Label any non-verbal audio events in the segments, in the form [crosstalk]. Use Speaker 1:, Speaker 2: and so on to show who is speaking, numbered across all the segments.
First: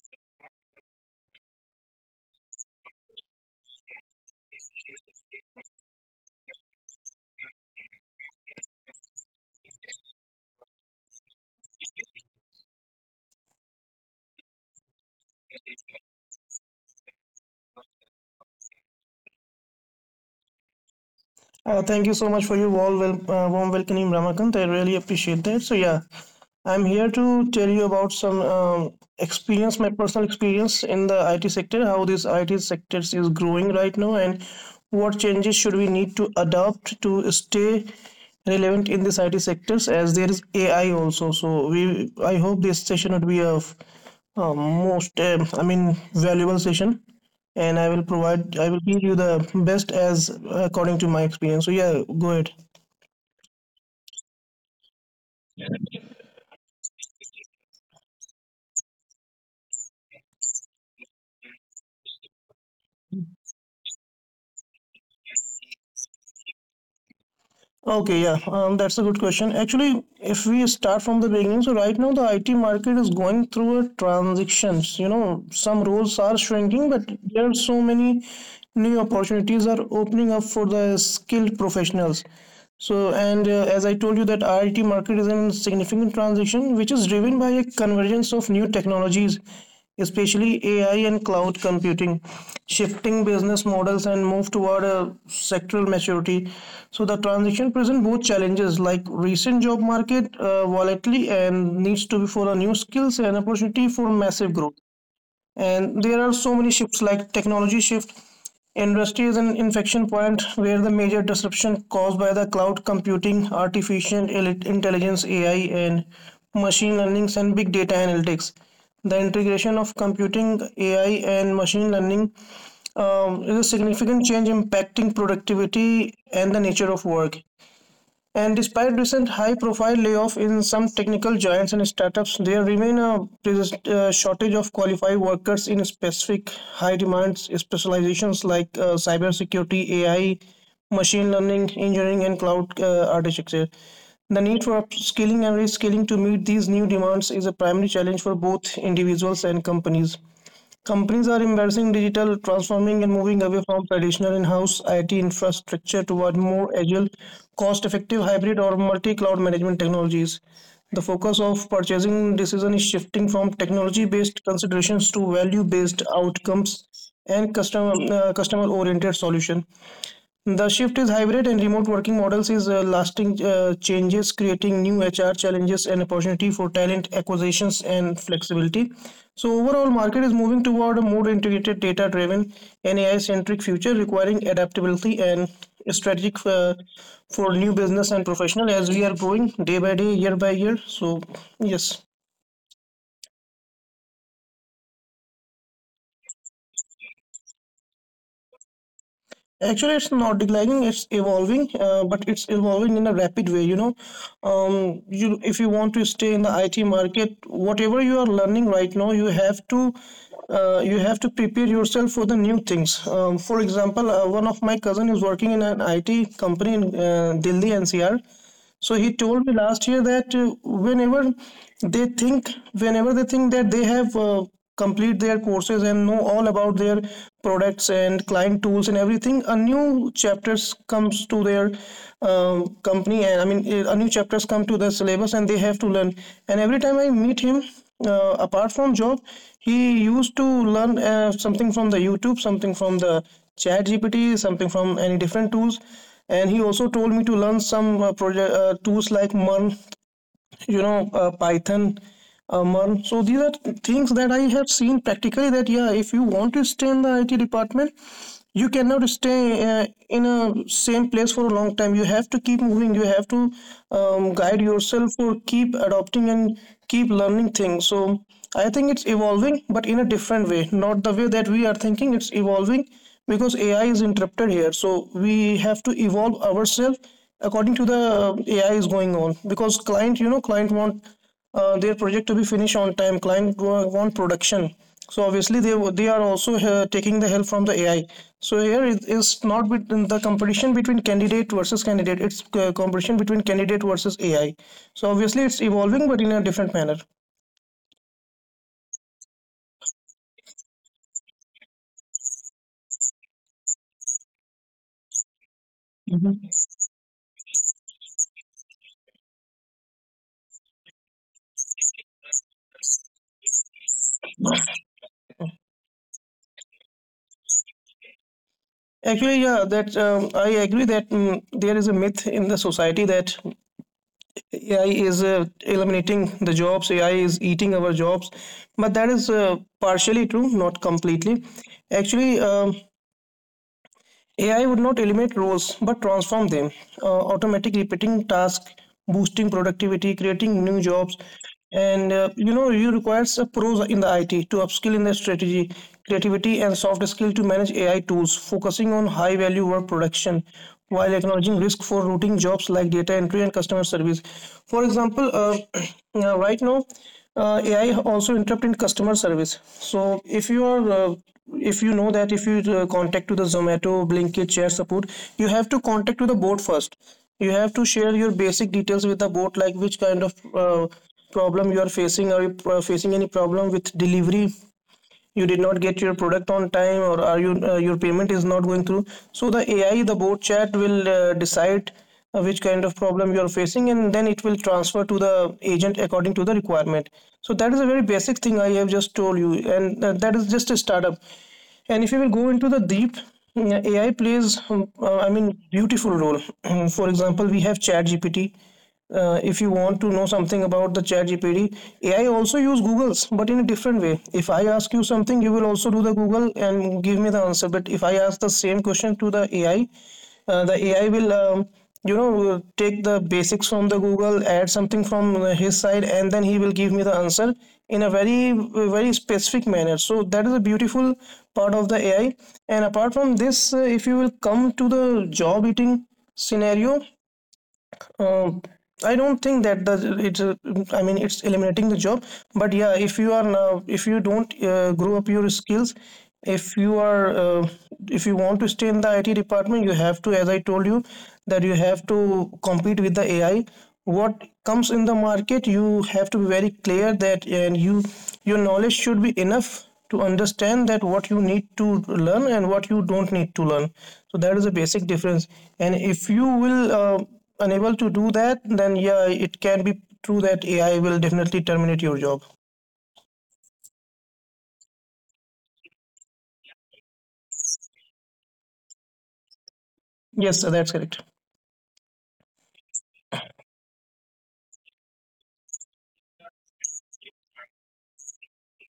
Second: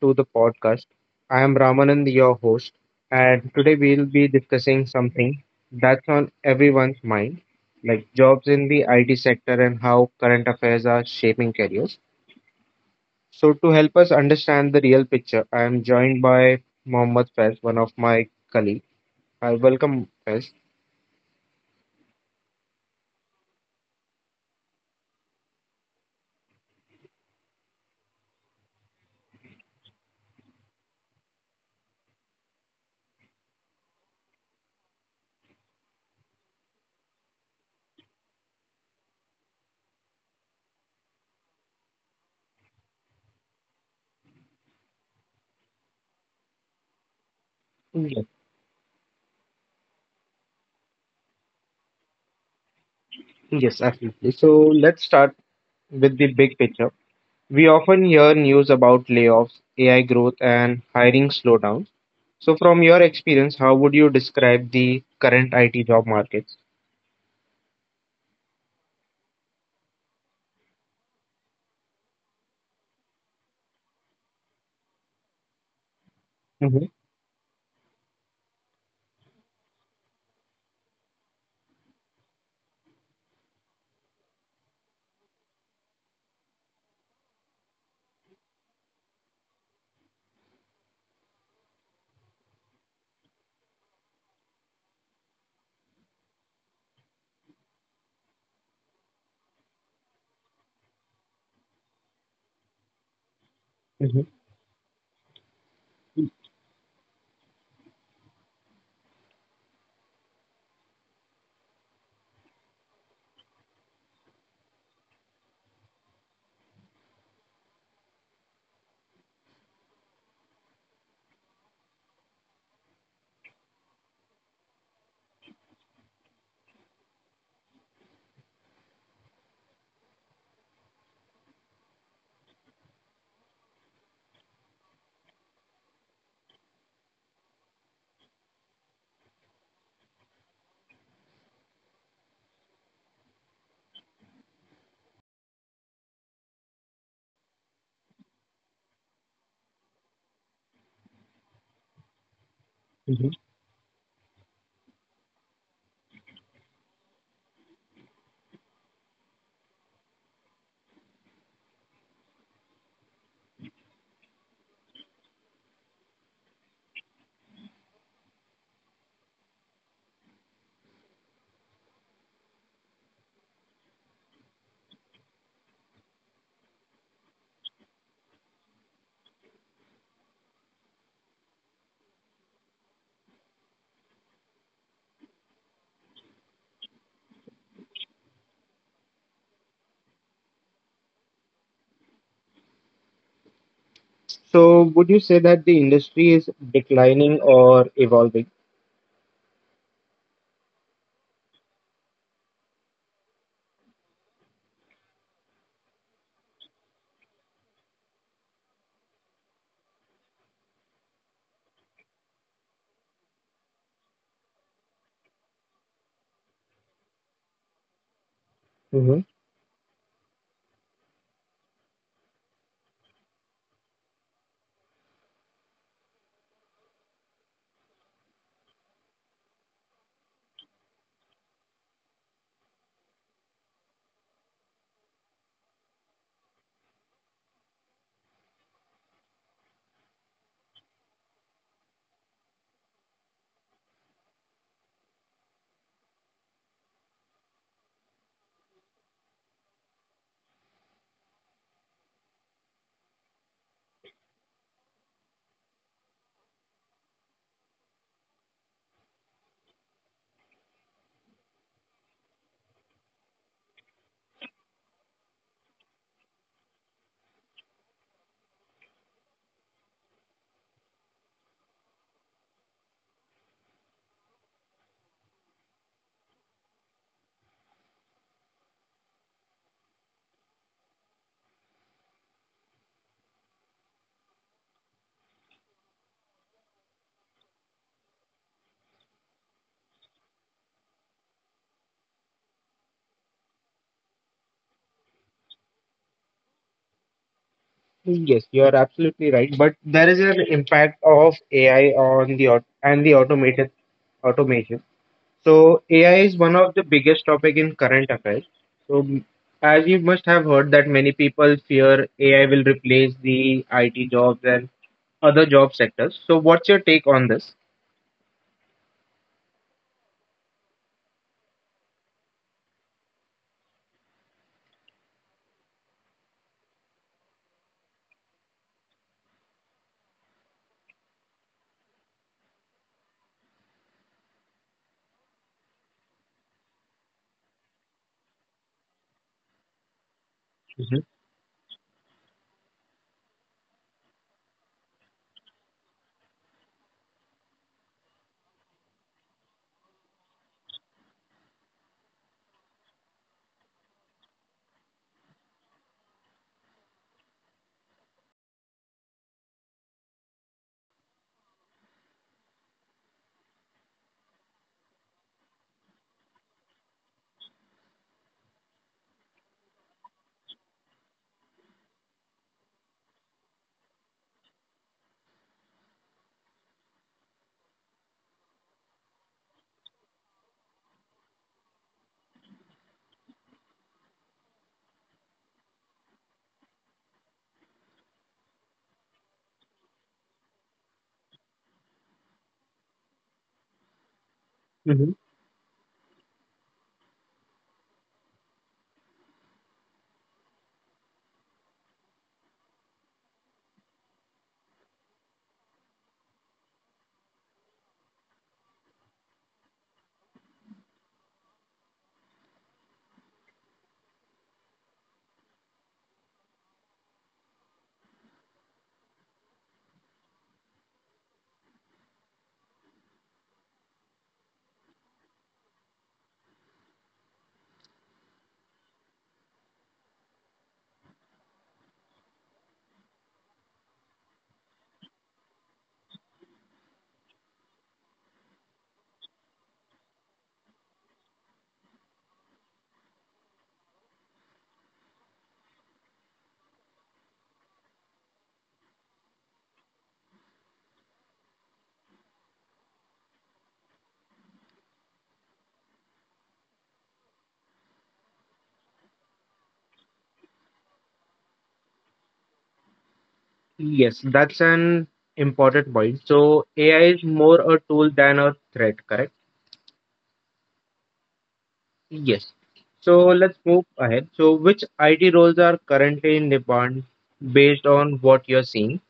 Speaker 1: to the podcast. I am Ramanand, your host, and today we'll be discussing something that's on everyone's mind, like jobs in the IT sector and how current affairs are shaping careers. So, to help us understand the real picture, I am joined by Mohammad Faiz, one of my colleagues. I welcome Faiz.
Speaker 2: Thank you so much for your warm welcoming, Ramakant. I really appreciate that. So yeah, I'm here to tell you about my personal experience in the IT sector, how this IT sector is growing right now, and what changes should we need to adopt to stay relevant in this IT sectors as there is AI also. So I hope this session would be a valuable session. And
Speaker 1: Yes,
Speaker 2: I will give you the best as according to my experience. So yeah, go ahead.
Speaker 1: yes, absolutely. So, let's start with the big picture. We often hear news about layoffs, AI growth, and hiring slowdowns. So, from your experience, how would you describe the current IT job markets?
Speaker 2: Okay, yeah, that's a good question. Actually, if we start from the beginning, so right now the IT market is going through a transitions. You know, some roles are
Speaker 1: Mhm,
Speaker 2: shrinking, but there are so many new opportunities are opening up for the skilled professionals. So, and as I told you that IT market is in significant transition, which is driven by a convergence of new technologies, especially AI and cloud computing, shifting business models and move toward a sectoral maturity. So the transition present both challenges like recent job market volatility and needs to be for a new skills and opportunity
Speaker 1: mhm,
Speaker 2: for massive growth. And
Speaker 1: mhm,
Speaker 2: there are so many shifts like technology shift. Industry is an inflection point where the major disruption caused by the cloud computing, artificial intelligence AI and machine learning, and big data analytics, the integration of computing AI and machine learning is a significant change impacting productivity and the nature of work. And despite recent high-profile layoff in some technical giants and startups, there remain a shortage of qualified workers in specific high-demand specializations like cybersecurity, AI, machine learning, engineering, and cloud architecture. The need for upskilling and reskilling to meet these new demands is a primary challenge for both individuals and companies. Companies are embracing digital, transforming and
Speaker 1: mhm.
Speaker 2: moving away from traditional in-house IT infrastructure toward more agile, cost-effective hybrid or multi-cloud management technologies. The focus of purchasing decision is shifting from technology-based considerations to value-based outcomes and customer oriented solution. The shift is hybrid and remote working models is lasting changes, creating new HR challenges and opportunity for talent acquisitions and flexibility. So overall market is moving toward a more integrated, data driven and ai centric future, requiring adaptability and strategic for new business and professional as we are growing day by day, year by year. So yes.
Speaker 1: So, would you say that the industry is declining or evolving?
Speaker 2: Actually, it's not declining, it's evolving, but it's evolving in a rapid way. You know, you if you want to stay in the IT market, whatever you are learning right now, you have to prepare yourself for the new things. For example, one of my cousin is working in an IT company in Delhi NCR, so
Speaker 1: Mhm.
Speaker 2: he told me last year that whenever they think that they have complete their courses and know all about their products and client tools and everything. A new chapters comes to their company, and I mean a new chapters come to the syllabus and they have to learn. And every time I meet him, apart from job, he used to learn something from the YouTube, something from the Chat GPT, something from any different tools. And he also told me to learn some project tools like MERN, you know, python, Merl. So these are things that I have seen practically, that yeah, if you want to stay in the IT department, you cannot stay in a same place for a long time. You have to keep moving, you have to guide yourself or keep adopting and keep learning things. So I think it's evolving, but in a different way, not the way that we are thinking it's evolving, because AI is interrupted here. So we have to evolve ourselves according to the AI is going on, because client, you know, client want their project to be finished on time. Client want production. So obviously they are also taking the help from the AI. So here it is not between the competition between candidate versus candidate, it's competition between candidate versus AI. So obviously it's evolving, but in a different manner.
Speaker 1: Yes, you are absolutely right. But there is an impact of AI on the automated automation. So AI is one of the biggest topic in current affairs. So m- as you must have heard that many people fear AI will replace the IT jobs and other job sectors. So what's your take on this?
Speaker 2: Actually, yeah, that I agree that there is a myth in the society that AI is eliminating the jobs, AI is eating our jobs, but that is partially true, not completely. Actually, AI would not eliminate roles but transform them, automatic repeating tasks, boosting productivity, creating new
Speaker 1: Hmm.
Speaker 2: jobs. And you know, you requires a pros in the IT to upskill in the strategy, creativity, and soft skill to manage AI tools, focusing on high value work production while acknowledging risk for routine jobs like data entry and customer service. For example, [clears throat] right now, AI also interrupt in customer service. So if you are if you know that if you contact to the Zomato, Blinkit, Share support, you have to contact to the board first. You have to share your basic details with the board, like which kind of problem you are facing. Are you facing any problem with delivery? You did not get your product on time, or are you your payment is not going through. So the ai the bot chat will decide which kind of problem you are facing, and then it will transfer to the agent according to the requirement. So that is a very basic thing I have just told you. And that is just a startup. And if you will go into the deep, AI plays,
Speaker 1: Hmm.
Speaker 2: I mean, beautiful role. [clears throat] For example, we have ChatGPT. If you want to know something about the ChatGPT, AI also use Google's, but in a different way. If I ask you something, you will also do the Google and give me the answer. But if I ask the same question to the AI, the AI will take the basics from the google, add something from his side, and then he will give me the answer in a very very specific manner. So that is a beautiful part of the AI. And apart from this, if you will come to the job eating scenario, um, I don't think that the it's. A- I mean, it's eliminating the job. But yeah, if you are now, if you don't grow up your skills, if you are, uh, if you want to stay in the IT department, you have to, as I told you, that you have to compete with the AI. What comes in the market, you have to be very clear that, and you, your knowledge should be enough to understand that what you need to learn and what you don't need to learn. So that is a basic difference. And if you will, unable to do that, then yeah, it can be true that AI will definitely terminate your job.
Speaker 1: Yes, that's an important point. So AI is more a tool than a threat, correct?
Speaker 2: Yes, that's correct.
Speaker 1: Yes. So let's move ahead. So which IT roles are currently in demand based on what you're seeing?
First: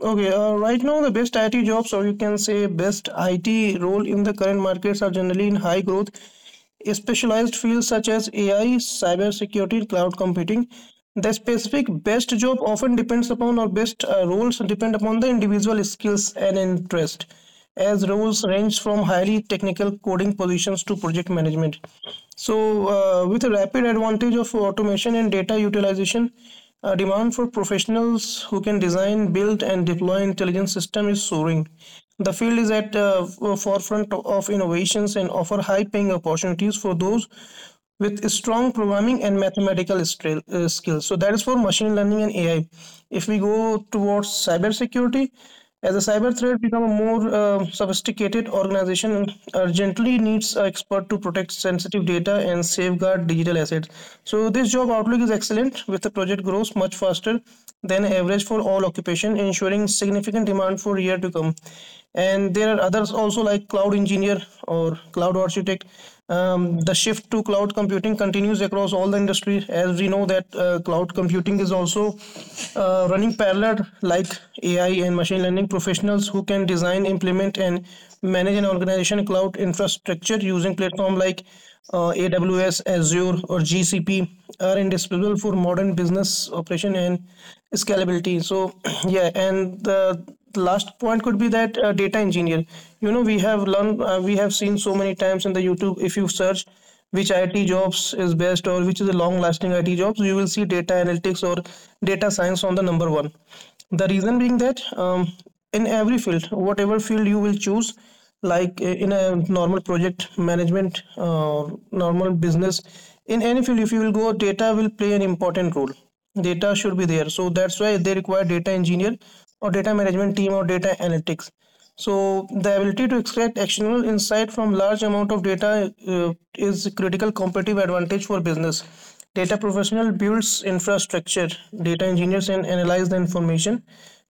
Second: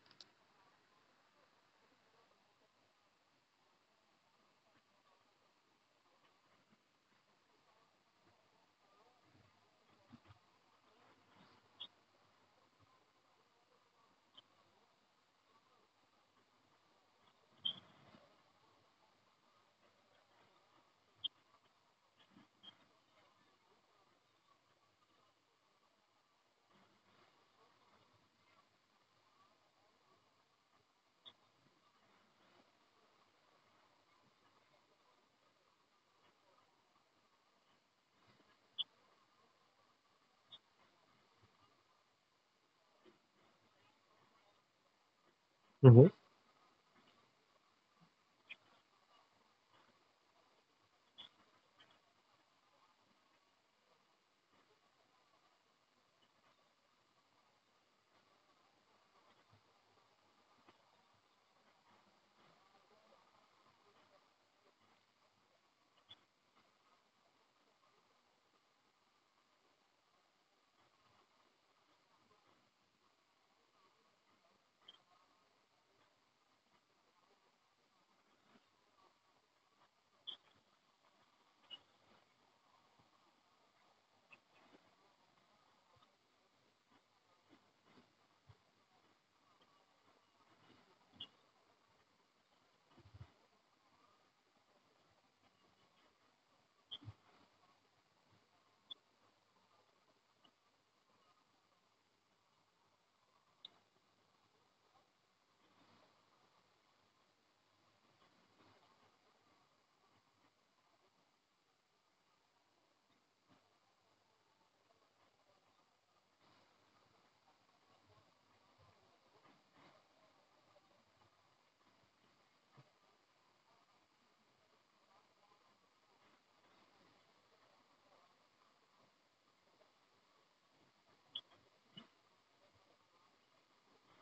Speaker 2: Okay, right now the best IT jobs, or you can say best IT role in the current markets, are generally in high growth, specialized fields such as AI, cybersecurity, cloud computing. The specific best job often depends upon, or best roles depend upon the individual skills and interest, as roles range from highly technical coding positions to project management. So, with a rapid advantage of automation and data utilization, demand for professionals who can design, build, and deploy intelligent systems is soaring. The field is at the forefront of innovations and offer high-paying opportunities for those with strong programming and mathematical skills. So that is for machine learning and AI. If we go towards cybersecurity, as
Speaker 1: Mhm.
Speaker 2: a cyber threat become a more sophisticated organization urgently needs an expert to protect sensitive data and safeguard digital assets. So this job outlook is excellent, with the project grows much faster than average for all occupation, ensuring significant demand for year to come. And there are others also like cloud engineer or cloud architect. The shift to cloud computing continues across all the industries. As we know that cloud computing is also running parallel like AI and machine learning professionals who can design, implement and manage an organization cloud infrastructure using platform like AWS, Azure or GCP are indispensable for modern business operation and scalability. So [clears throat] yeah, and the last point could be that data engineer. You know, we have learned we have seen so many times in the YouTube, if you search which IT jobs is best or which is a long lasting IT jobs, you will see data analytics or data science on the number one. The reason being that in every field, whatever field you will choose, like in a normal project management, normal business, in any field if you will go, data will play an important role. Data should be there, so that's why they require data engineer or data management team or data analytics. So the ability to extract actionable insight from large amount of data is a critical competitive advantage for business. Data professional builds infrastructure, data engineers and analyze the information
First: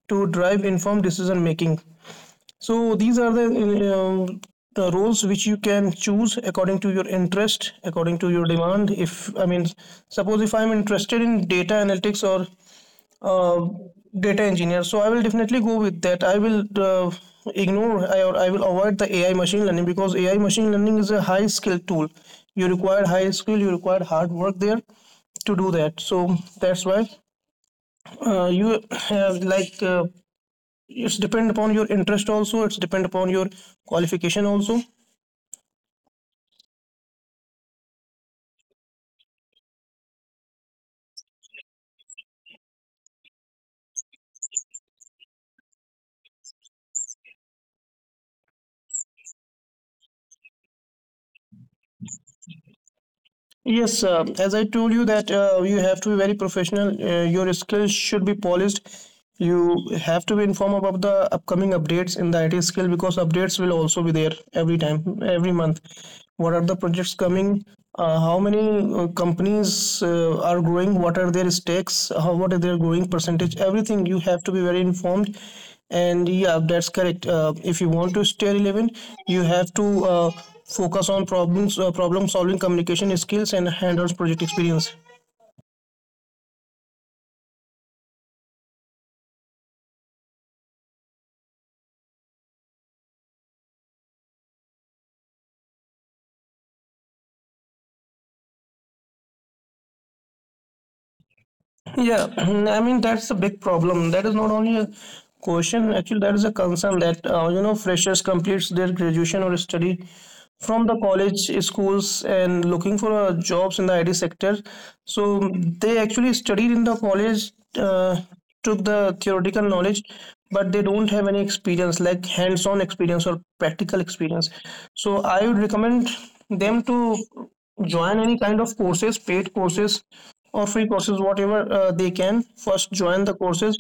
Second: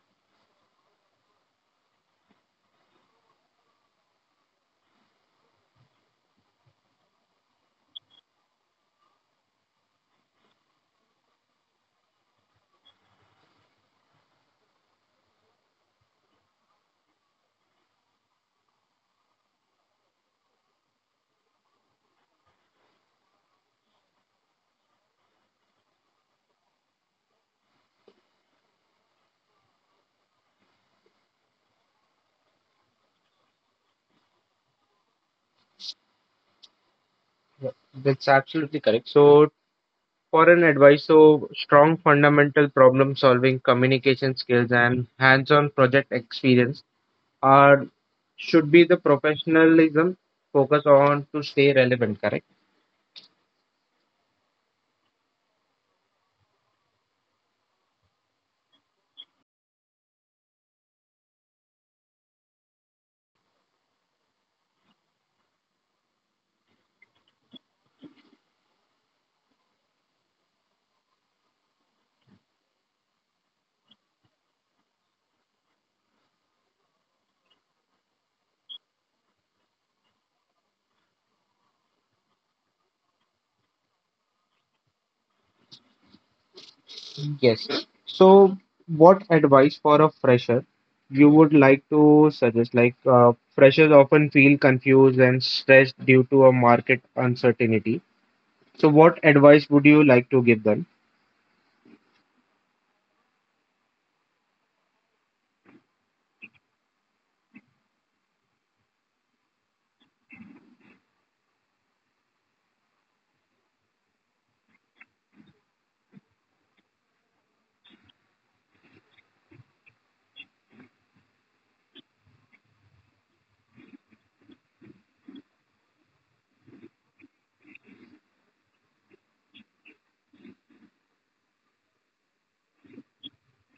Speaker 2: to drive informed decision making. So these are um, the roles which you can choose according to your interest, according to your demand. If I mean, suppose if I'm interested in data analytics or uh, data engineer, so I will definitely go with that. I will ignore I- or I will avoid the AI machine learning, because AI machine learning is a high skill tool. You require high skill, you require hard work there to do that. So that's why you have, like, it's depend upon your interest also, it's depend upon your qualification also.
Speaker 1: Yeah, that's absolutely correct. So foreign advice, so strong fundamental problem solving, communication skills, and hands-on project experience are should be the professionalism focus on to stay relevant, correct?
Speaker 2: Yes, as I told you that you have to be very professional. Your skills should be polished. You have to be informed about the upcoming updates in the IT skill, because updates will also be there every time, every month. What are the projects coming? How many companies are growing? What are their stakes? How, what are their growing percentage? Everything you have to be very informed. And yeah, that's correct. If you want to stay relevant, you have to. Focus on problems, problem solving, communication skills and hands-on project experience.
Speaker 1: Yes. So, what advice for a fresher you would like to suggest? Like, freshers often feel confused and stressed due to a market uncertainty. So, what advice would you like to give them?
Speaker 2: Yeah, [clears throat] I mean, that's a big problem. That is not only a question, actually that is a concern that you know, freshers completes their graduation or study from the college schools and looking for jobs in the IT sector. So they actually studied in the college, took the theoretical knowledge, but they don't have any experience, like hands-on experience or practical experience. So I would recommend them to join any kind of courses, paid courses or free courses, whatever they can. First, join the courses,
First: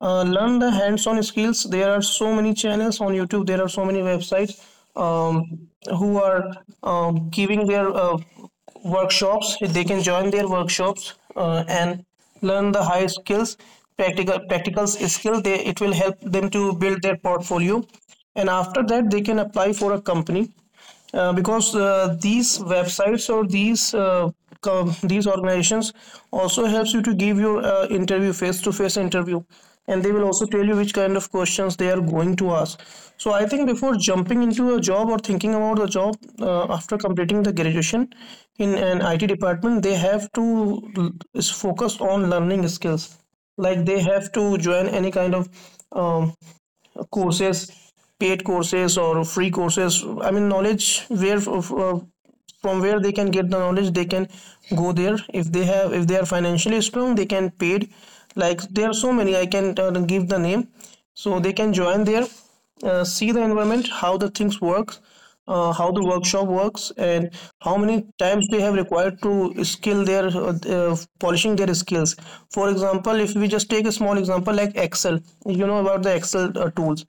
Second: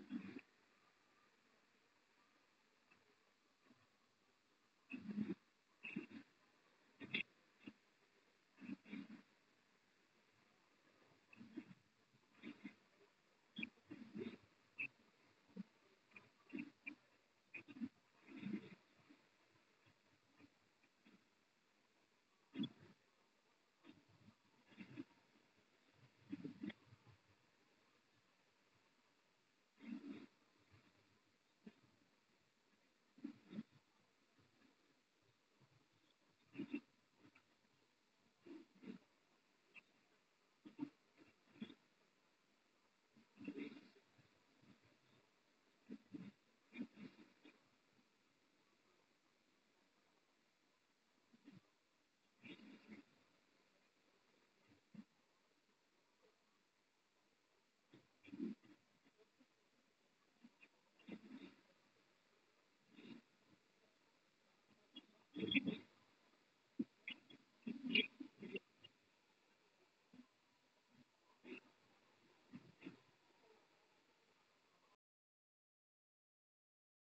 Speaker 2: learn the hands-on skills. There are so many channels on YouTube, there are so many websites, um, who are giving their workshops. They can join their workshops and learn the high skills, practical skill. They, it will help them to build their portfolio, and after that they can apply for a company. Because these websites or these these organizations also helps you to give your interview, face to face interview, and they will also tell you which kind of questions they are going to ask. So I think before jumping into a job or thinking about the job, after completing the graduation in an IT department, they have to l- is focus on learning skills, like they have to join any kind of um, courses, paid courses or free courses. I mean, knowledge where uh, from where they can get the knowledge, they can go there. If they have, if they are financially strong, they can paid, like there are so many, I can give the name. So they can join there, see the environment, how the things work, how the workshop works, and how many times they have required to skill their polishing their skills. For example, if we just take a small example, like Excel, you know about the Excel tools.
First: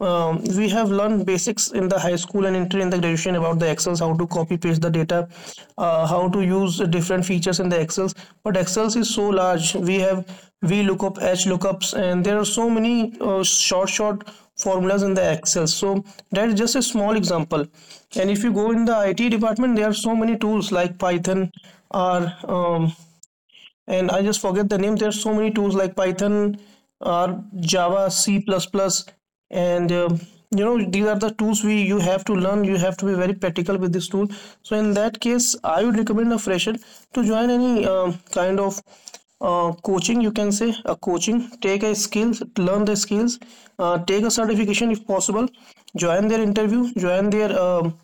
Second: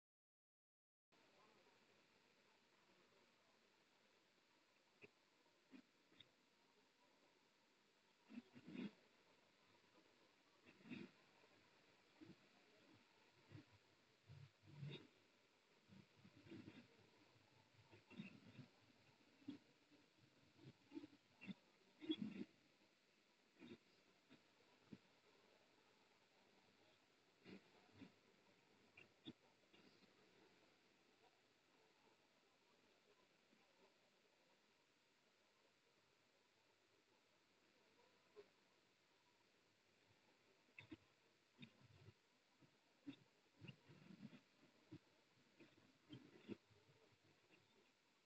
Speaker 2: We have learned basics in the high school and entry in the graduation about the Excels, how to copy paste the data, how to use different features in the Excels. But Excels is so large, we have V lookup, H lookups and there are so many short formulas in the Excel. So that is just a small example. And if you go in the IT department, there are so many tools like Python, or and I just forget the name. There's so many tools like Python, or Java, C++, and you know, these are the tools we you have to learn. You have to be very practical with this tool. So in that case, I would recommend a fresher to join any kind of coaching, you can say, a coaching. Take a skills, learn the skills, take a certification if possible. Join their interview, join their um,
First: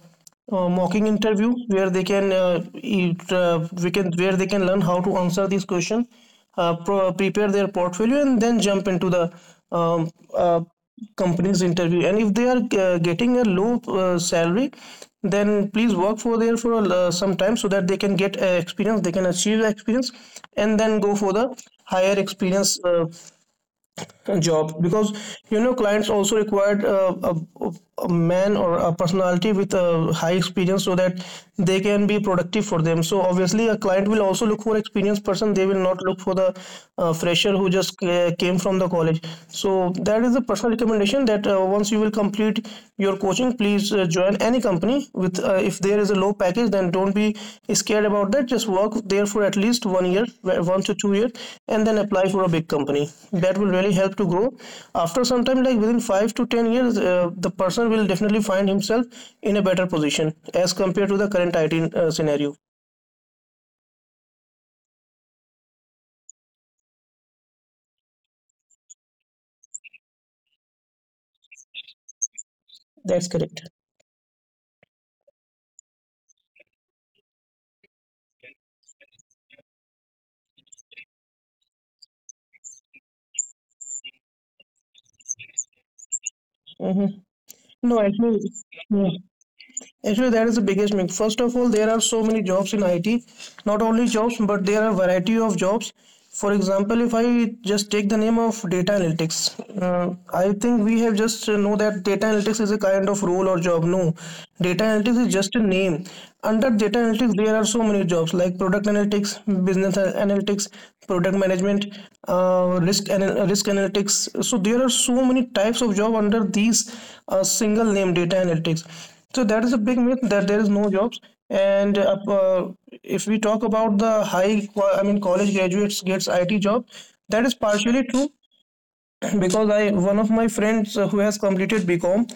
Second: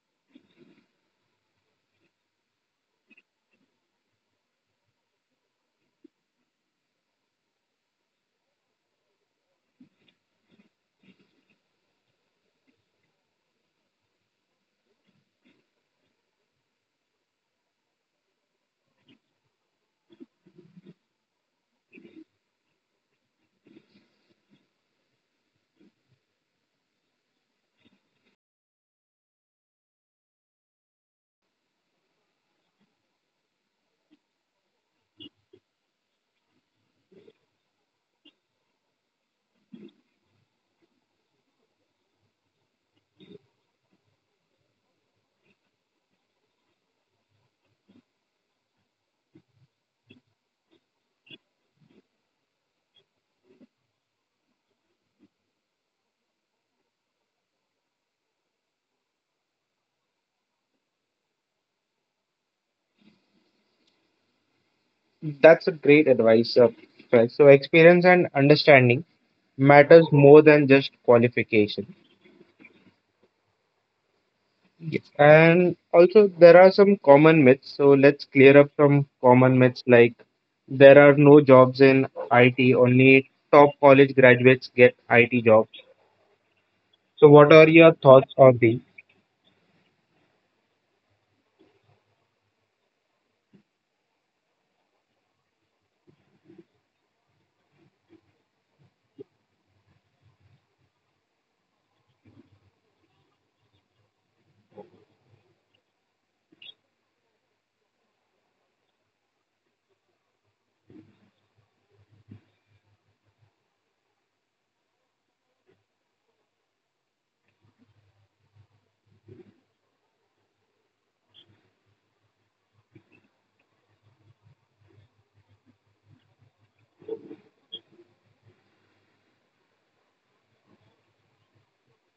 Speaker 2: uh, mocking interview, where they can it, we can where they can learn how to answer this question, prepare their portfolio, and then jump into the um, uh, company's interview. And if they are getting a low salary, then please work for there for some time, so that they can get experience, they can achieve experience, and then go for the higher experience jobs. Because you know, clients also required a man or a personality with a high experience, so that they can be productive for them. So obviously a client will also look for experienced person, they will not look for the fresher who just came from the college. So that is the personal recommendation, that once you will complete your coaching, please join any company with, if there is a low package, then don't be scared about that. Just work there for at least 1 year, 1 to 2 years, and then apply for a big company. That will really help to grow. After some time, like within 5 to 10 years, the person will definitely find himself in a better position as compared to the current IT scenario.
Speaker 1: That's a great advice. Right. So experience and understanding matters more than just qualification.
Speaker 2: That's correct.
Speaker 1: Yes. And also, there are some common myths. So, let's clear up some common myths like there are no jobs in IT, only top college graduates get IT jobs.
Speaker 2: Mm-hmm.
Speaker 1: So, what are
Speaker 2: No,
Speaker 1: your
Speaker 2: actually,
Speaker 1: thoughts on these?
Speaker 2: yeah. Actually, that is the biggest myth. First of all, there are so many jobs in IT. Not only jobs, but there are variety of jobs. For example, if I just take the name of data analytics, I think we have just know that data analytics is a kind of role or job. No, data analytics is just a name. Under data analytics, there are so many jobs like product analytics, business analytics, product management, risk analytics. So there are so many types of job under these single name data analytics. So that is a big myth, that there is no jobs. And if we talk about the high, I mean, college graduates gets IT job, that is partially true, [clears throat] because I one of my friends who has completed BCom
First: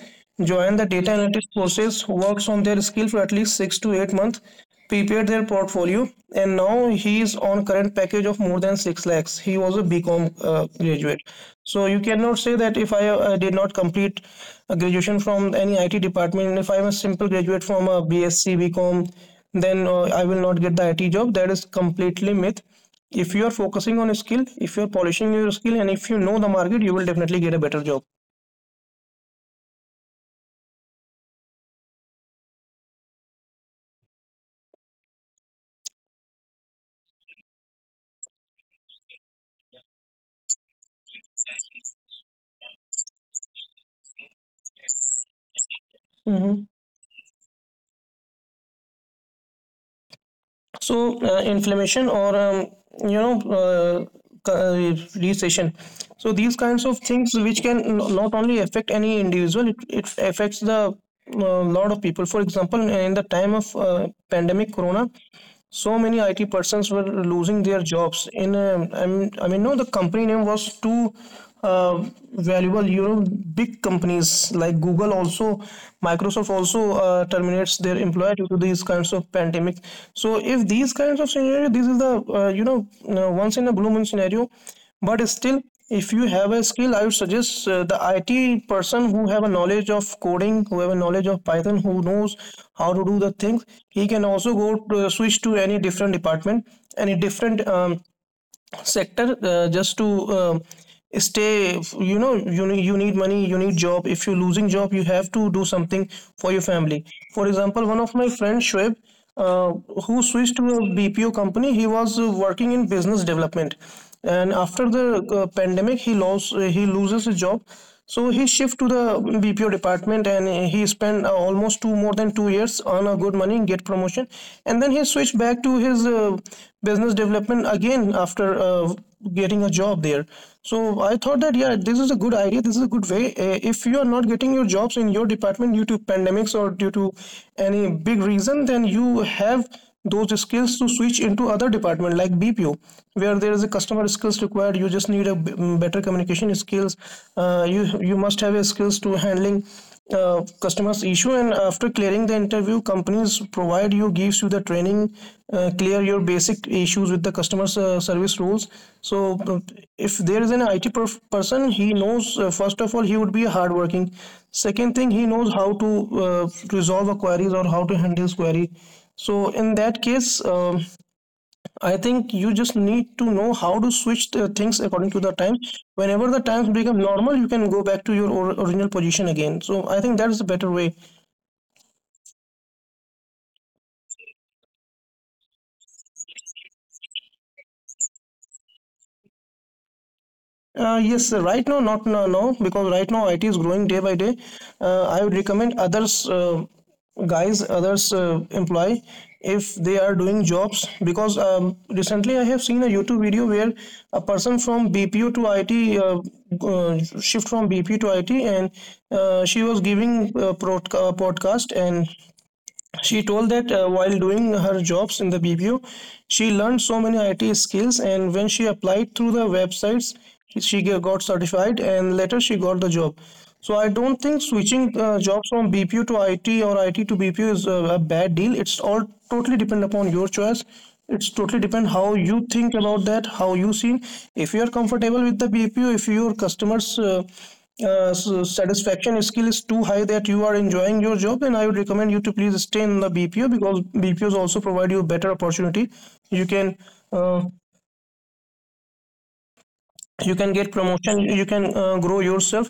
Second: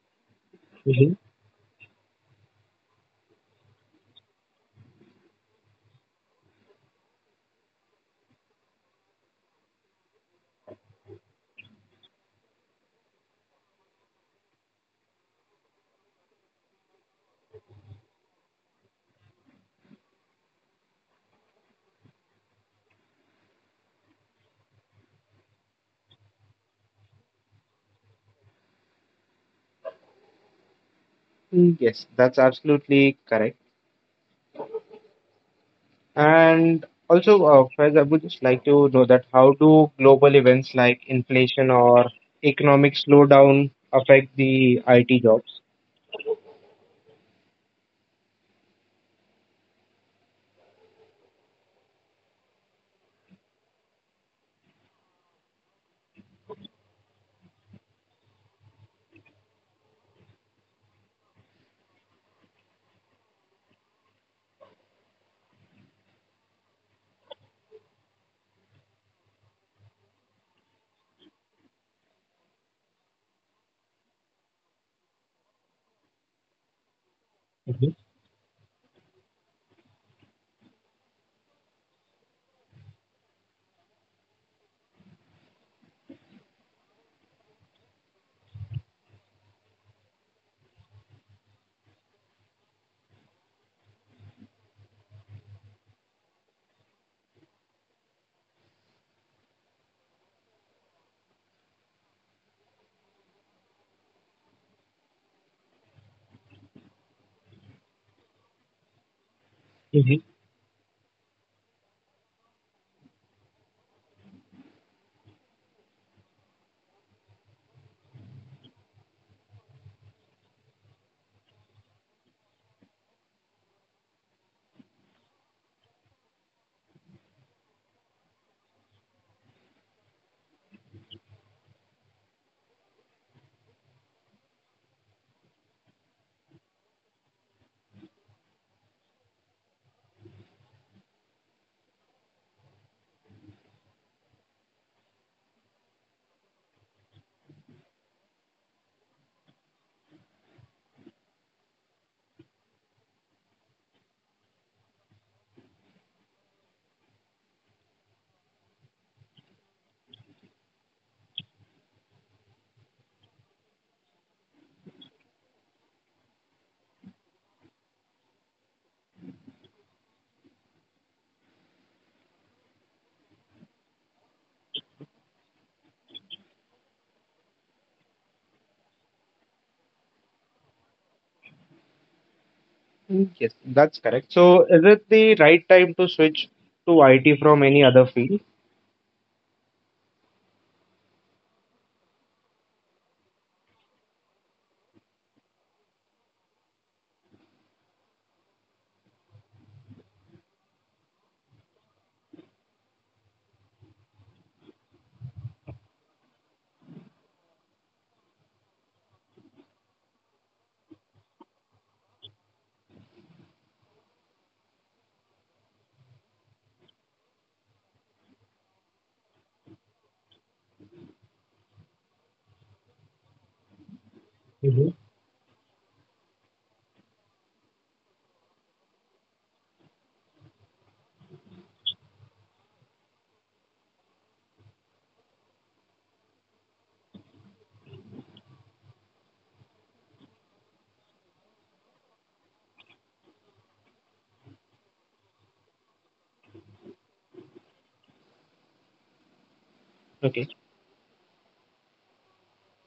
Speaker 2: joined the data
Speaker 1: Mhm.
Speaker 2: analytics process, works on their skill for at least 6 to 8 months, prepared their portfolio, and now he is on current package of more than 6 lakhs. He was a BCom graduate. So you cannot say that if I did not complete a graduation from any IT department, and if I'm a simple graduate from a BSc, BCom, then I will not get the IT job. That is completely myth. If you are focusing on a skill, if you are polishing your skill, and if you know the market, you will definitely get a better job.
Speaker 1: Mm, yes, that's absolutely correct. And also, Faiz, I would just like to know that how do global events like inflation or economic slowdown affect the IT jobs?
Speaker 2: Mm-hmm. So inflammation or you know uh, uh, recession, so these kinds of things which can not only affect any individual, it affects the lot of people. For example, in the time of pandemic corona, so many IT persons were losing their jobs. In no, the company name was too uh, valuable. You know, big companies like Google also, Microsoft also terminates
Speaker 1: Mhm.
Speaker 2: their employee due to these kinds of pandemic. So if these kinds of scenario, this is the once in a blue moon scenario, but still if you have a skill, I would suggest the IT person who have a knowledge of coding, who have a knowledge of Python, who knows how to do the things, he can also go to, switch to any different department, any different sector, just to um, stay. You know, you need money, you need job. If you're losing job, you have to do something for your family. For example, one of my friends Shoaib, uh, who switched to a BPO company. He was working in business development, and after the pandemic he lost he loses his job. So he shift to the BPO department, and he spent almost two more than 2 years on a good money, get promotion, and then he switched back to his business development again after getting a job there. So I thought that, yeah, this is a good idea, this is a good way. Uh, if you are not getting your jobs in your department due to pandemics or due to any big reason, then you have those skills to switch into other department like BPO, where there is a customer skills required. You just need a better communication skills. Uh, you must have a skills to handling customers issue, and after clearing the interview, companies provide you, gives you the training, clear your basic issues with the customers service rules. So if there is an IT person, he knows, first of all, he would be a hardworking. Second thing, he knows how to resolve a queries or how to handle query. So in that case, I think you just need to know how to switch the things according to the times. Whenever the times become normal, you can go back to your original position again. So I think that is a better way.
Speaker 1: Mm, yes, that's correct. So, is it the right time to switch to IT from any other field?
Speaker 2: Yes, sir. Right now, not no, no, because right now IT is growing day by day. I would recommend others, guys, others employ if they are doing jobs, because recently I have seen a YouTube video where a person from BPO to IT shift from BPO to IT, and she was giving a podcast, and she told that while doing her jobs in the BPO, she learned so many IT skills, and when she applied through the websites, she got certified, and later she got the job. So I don't think
Speaker 1: Mhm.
Speaker 2: switching jobs from BPO to IT or IT to BPO is a bad deal. It's all totally depend upon your choice. It's totally depend how you think about that, how you seen. If you are comfortable with the BPO, if your customers so satisfaction skill is too high that you are enjoying your job, then I would recommend you to please stay in the BPO, because BPOs also provide you better opportunity. You can, uh,
Speaker 1: Okay,
Speaker 2: you can get promotion, you can grow yourself.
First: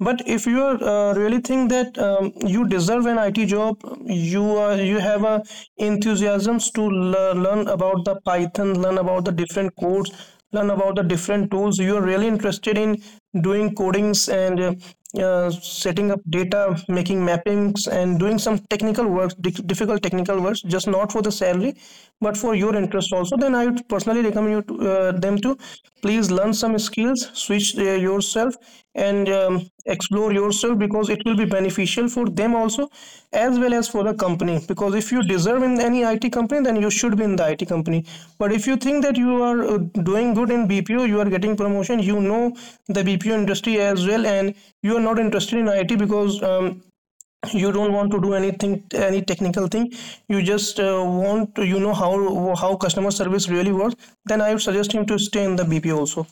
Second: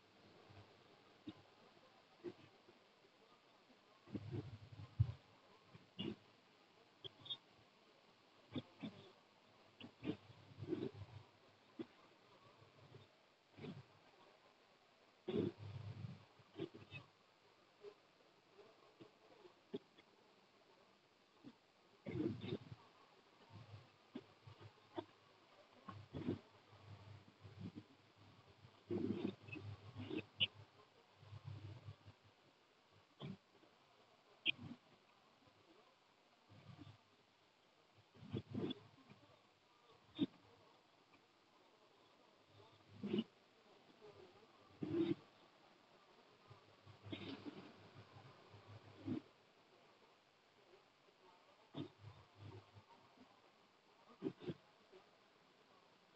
Speaker 2: But if you are really think that you deserve an IT job, you are, you have a enthusiasms to learn about the Python, learn about the different codes, learn about the different tools. You are really interested in doing codings and setting up data, making mappings, and doing some technical works, difficult technical works, just not for the salary, but for your interest also. Then I would personally recommend you to, them to please learn some skills, switch yourself, and explore yourself, because it will be beneficial for them also, as well as for the company, because if you deserve in any IT company, then you should be in the IT company. But if you think that you are doing good in BPO, you are getting promotion, you know the BPO industry as well, and you are not interested in IT because you don't want to do anything, any technical thing, you just want to, you know, how customer service really works, then I would suggest him to stay in the BPO also.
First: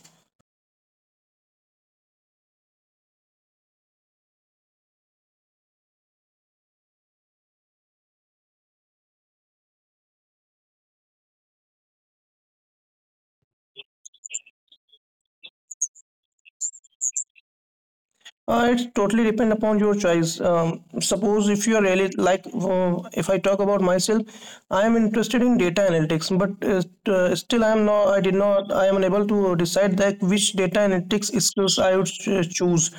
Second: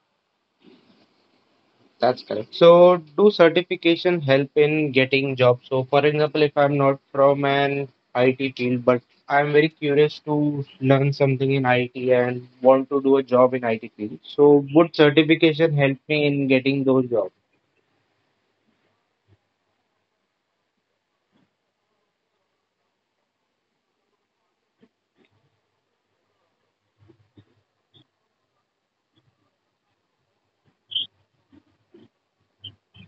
Speaker 1: that's correct. So, do certification help in getting jobs? So, for example, if I'm not from an IT field, but I'm very curious to learn something in IT and want to do a job in IT field, so would certification help me in getting those jobs?
Speaker 2: It totally depend upon your choice. Suppose if you are really like, if I talk about myself, I am interested in data analytics, but still I am not. I did not. I am unable to decide that which data analytics skills I would choose.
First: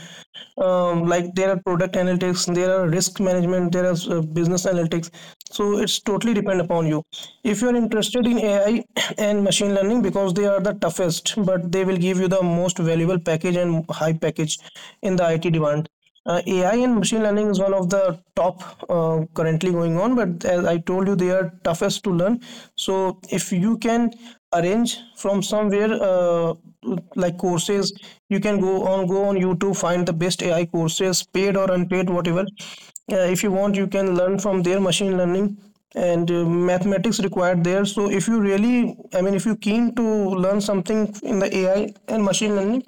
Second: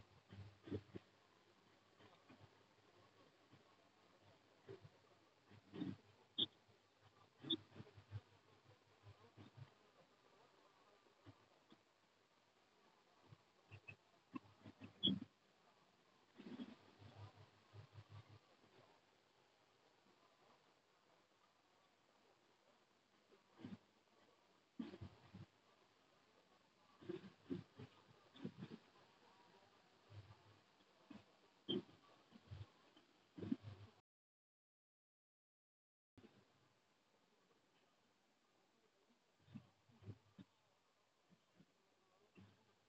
Speaker 2: Um, like there are product analytics, there are risk management, there are business analytics. So it's totally depend upon you. If you are interested in AI [coughs] and machine learning, because they are the toughest, but they will give you the most valuable package and high package in the IT demand. Uh, AI and machine learning is one of the top currently going on, but as I told you, they are toughest to learn. So if you can arrange from somewhere like courses, you can go on YouTube, find the best AI courses, paid or unpaid, whatever. If you want, you can learn from their machine learning, and mathematics required there. So if you really, I mean, if you're keen to learn something in the AI and machine learning,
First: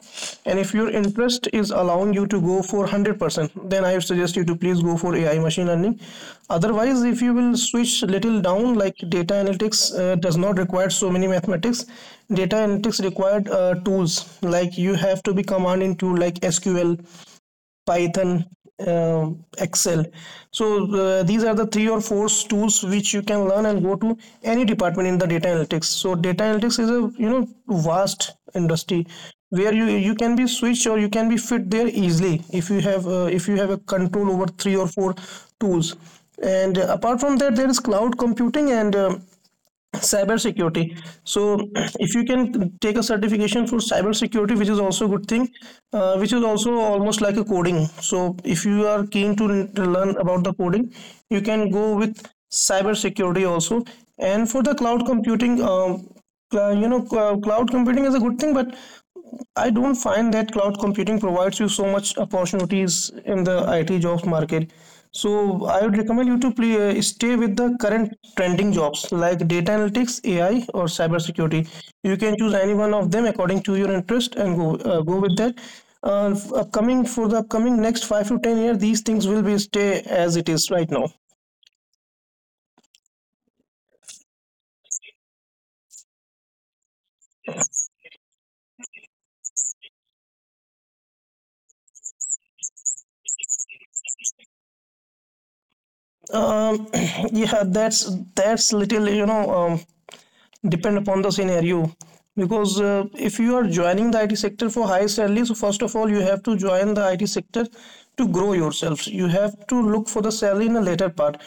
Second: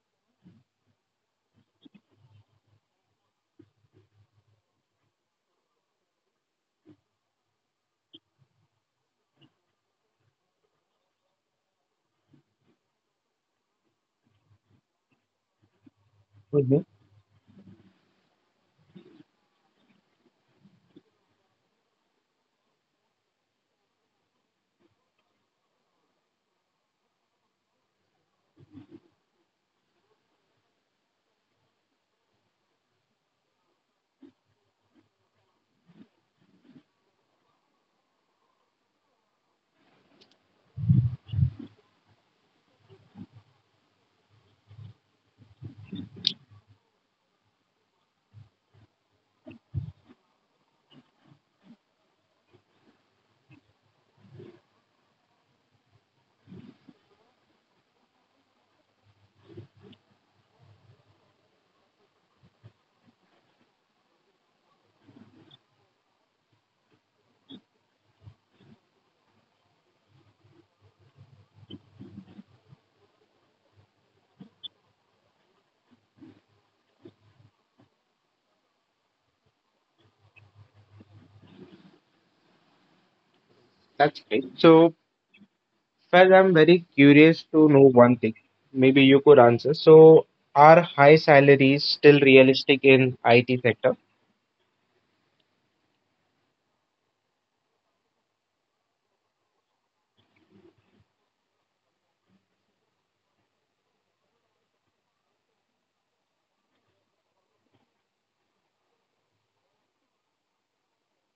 Speaker 2: and if your interest is allowing you to go for 100%, then I would suggest you to please go for AI machine learning. Otherwise if you will switch little down, like data analytics does not require so many mathematics. Data analytics required tools like, you have to be command into like
Speaker 1: Mhm.
Speaker 2: SQL, Python, uh, Excel. So these are the three or four tools which you can learn and go to any department in the data analytics. So data analytics is a, you know, vast industry where you can be switched or you can be fit there easily if you have, if you have a control over three or four tools. And apart from that, there is cloud computing and cyber security. So if you can take a certification for cyber security, which is also a good thing, which is also almost like a coding. So if you are keen to learn about the coding, you can go with cyber security also. And for the cloud computing, you know, cloud computing is a good thing, but I don't find that cloud computing provides you so much opportunities in the IT jobs market. So I would recommend you to play, stay with the current trending jobs like data analytics, AI, or cybersecurity. You can choose any one of them according to your interest and go, go with that. Upcoming for the upcoming next 5 to 10 years, these things will be stay as it is right now.
Speaker 1: That's great. So, well, I'm very curious to know one thing. Maybe you could answer. So, are high salaries still realistic in IT sector?
Speaker 2: Um, [clears throat] yeah, that's little, you know, depend upon the scenario, because if you are joining the IT sector for high salary, so first of all you have to join the IT sector to grow yourselves. You have to look for the salary in a later part.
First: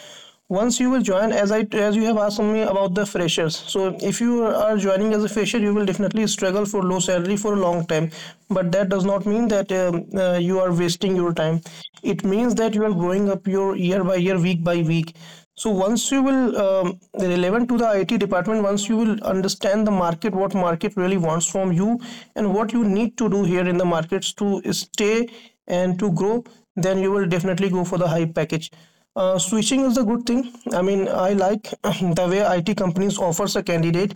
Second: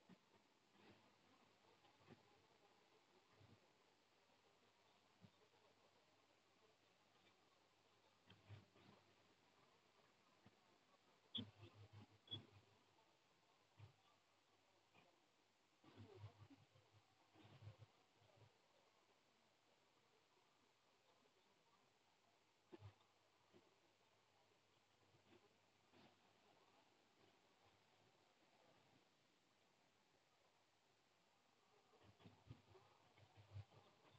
Speaker 2: Once you will join, as I, as you have asked me about the freshers, so if you are joining as a fresher, you will definitely struggle for low salary for a long time. But that does not mean that you are wasting your time. It means that you are growing up your year by year, week by week. So once you will relevant to the IT department, once you will understand the market, what market really wants from you, and what you need to do here in the markets to stay and to grow, then you will definitely go for the high package. Switching is a good thing. I mean, I like [clears throat] the way IT companies offers a candidate.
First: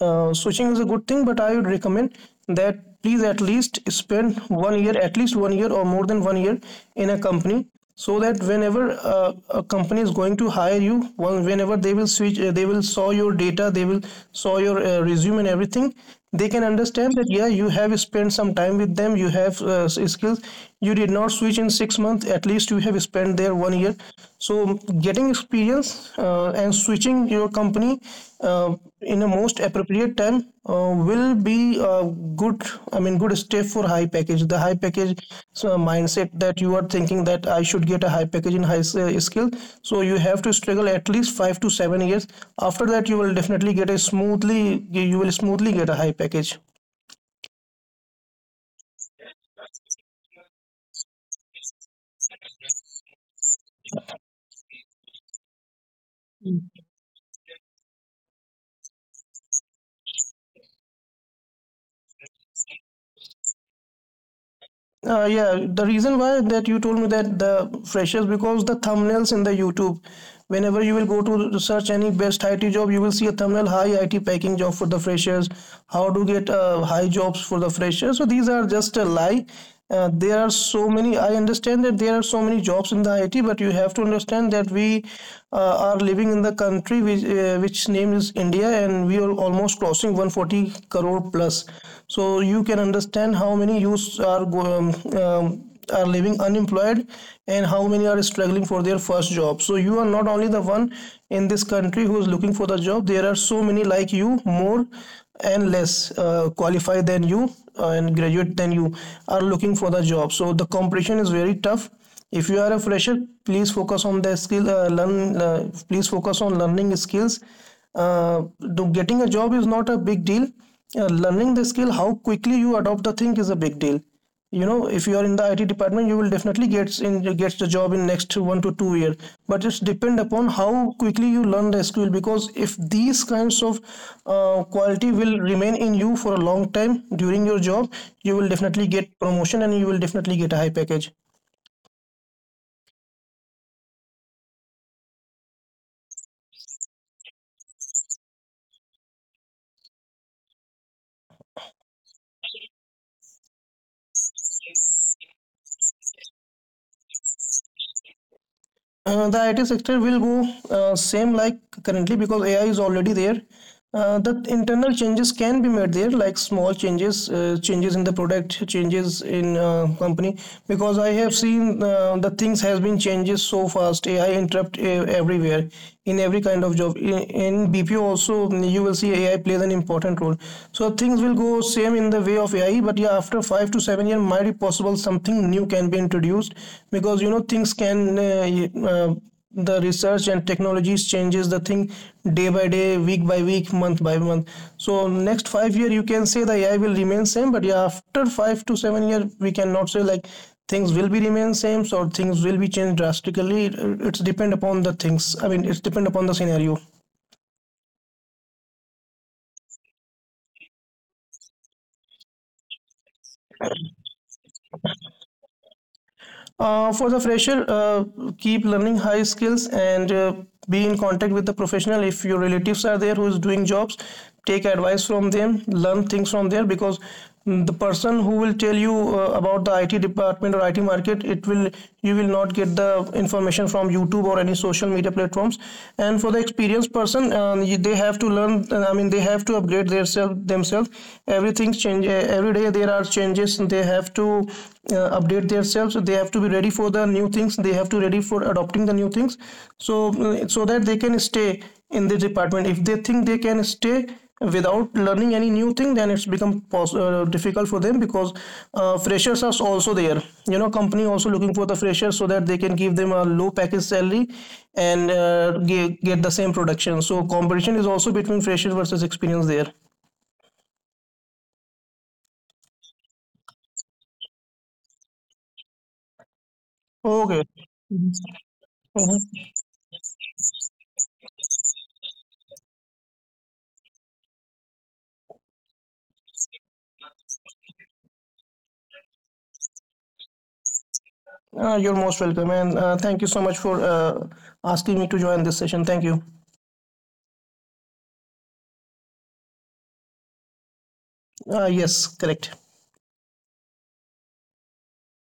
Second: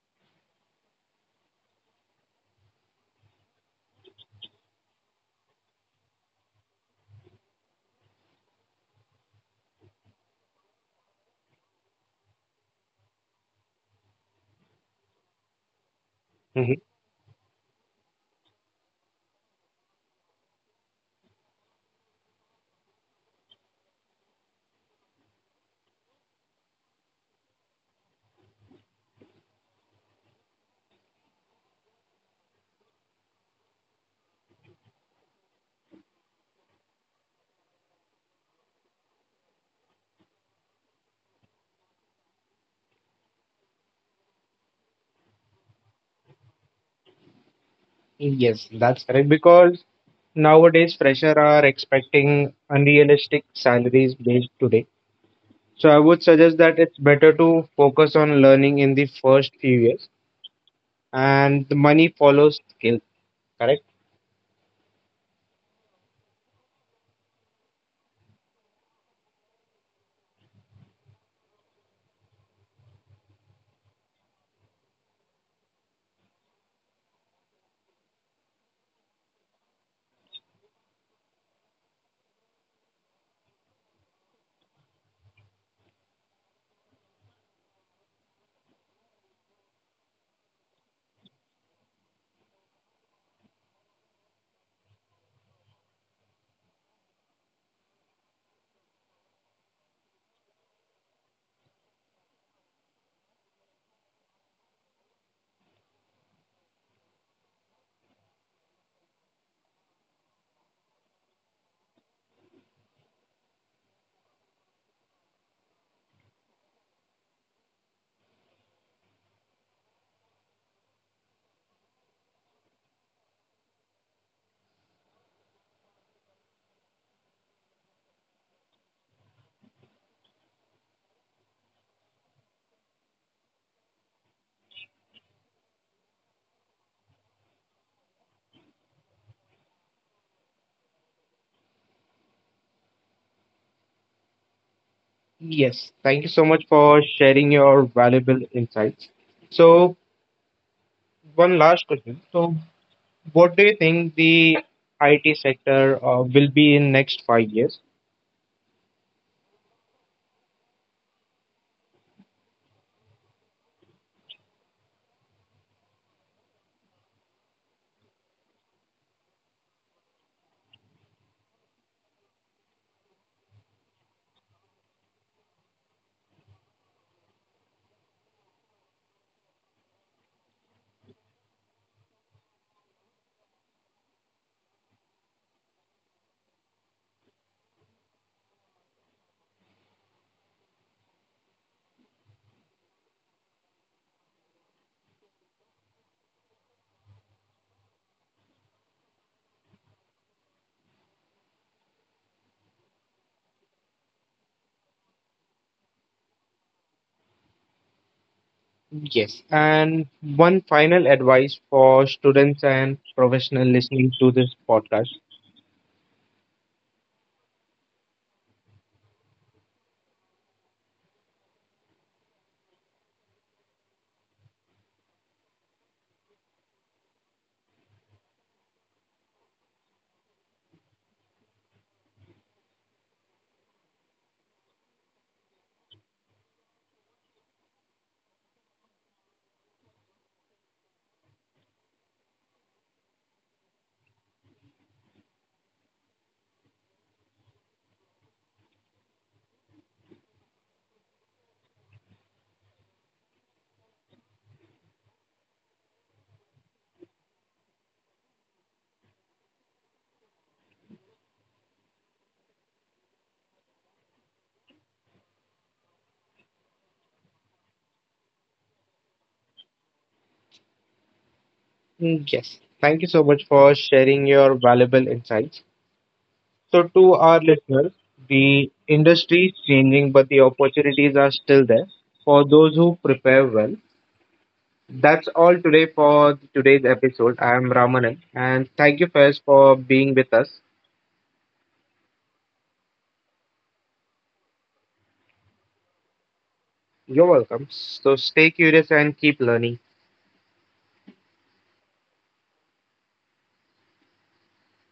Speaker 2: Switching is a good thing, but I would recommend that please at least spend 1 year, at least 1 year or more than 1 year in a company, so that whenever a company is going to hire you one, whenever they will switch, they will saw your data, they will saw your resume and everything, they can
Speaker 1: Hmm.
Speaker 2: understand that yeah, you have spent some time with them, you have skills, you did not switch in 6 months, at least you have spent there 1 year. So getting experience and switching, choosing your company uh, in a most appropriate time will be a good, I mean, good step for high package the high package. So mindset that you are thinking that I should get a high package in high skill, so you have to struggle at least 5 to 7 years. After that, you will definitely get a smoothly, you will smoothly get a high package.
Speaker 1: Yes, that's correct. Because nowadays fresher are expecting unrealistic salaries based today. So I would suggest that it's better to focus on learning in the first few years, and the money follows skill. Correct?
Speaker 2: Yeah, the reason why that you told me that the freshers, because the thumbnails in the YouTube, whenever you will go to search any best IT job, you will see a thumbnail high IT packing job for the freshers, how to get high jobs for the freshers. So these are just a lie. There are so many. I understand that there are so many jobs in the IT, but you have to understand that we are living in the country which name is India, and we are almost crossing 140 crore plus. So you can understand how many youths um, um, are living unemployed, and how many are struggling for their first job. So you are not only the one in this country who is looking for the job. There are so many like you, more and less qualified than you, and graduate than you, are looking for the job. So the competition is very tough. If you are a fresher, please focus on the skill, learn, please focus on learning skills. Uh, getting a job is not a big deal. Uh, learning the skill, how quickly you adopt the thing, is a big deal. You know, if you are in the IT department, you will definitely gets the job in next 1 to 2 years. But it's depend upon how quickly you learn the skill, because if these kinds of quality will remain in you for a long time during your job, you will definitely get promotion and you will definitely get a high package.
Speaker 1: Yes. Thank you so much for sharing your valuable insights. So one last question. So what do you think the IT sector will be in next 5 years?
Speaker 2: The IT sector will go same like currently, because AI is already there. The internal changes can be made there, like small changes, changes in the product, changes in company. Because I have seen the things has been changes so fast. AI interrupt everywhere in every kind of job. In BPO also, you will see AI plays an important role. So things will go same in the way of AI, but yeah, after 5 to 7 year might be possible something new can be introduced, because you know things can the research and technologies changes the thing day by day, week by week, month by month. So next 5 year you can say the AI will remain same. But yeah, after 5 to 7 year, we cannot say like things will be remain same. So things will be changed drastically. It's depend upon the things, I mean, it's depend upon the scenario.
Speaker 1: Yes. And one final advice for students and professionals listening to this podcast.
Speaker 2: For the fresher, keep learning high skills, and be in contact with the professional. If your relatives are there who is doing jobs, take advice from them, learn things from there, because the person who will tell you about the IT department or IT market, it will, you will not get the information from YouTube or any social media platforms. And for the experienced person, they have to learn. I mean, they have to upgrade themselves. Themselves, everything's change. Every day there are changes. They have to update themselves, they have to be ready for the new things, they have to ready for adopting the new things. So so that they can stay in this department. If they think they can stay without learning any new thing, then it's become difficult for them, because freshers are also there. You know, company also looking for the freshers, so that they can give them a low package salary, and get the same production. So competition is also between freshers versus experience there.
Speaker 1: Mm, yes. Thank you so much for sharing your valuable insights. So, to our
Speaker 2: Okay.
Speaker 1: listeners, the industry
Speaker 2: Mhm.
Speaker 1: is changing, but the opportunities are still there for those who prepare well. That's all today for today's episode. I am Ramanan, and thank you first for being with us.
Speaker 2: You're most welcome, and thank you so much for asking me to join this session. Thank you.
Speaker 1: You're welcome. So stay curious and keep learning.
Speaker 2: Yes, correct.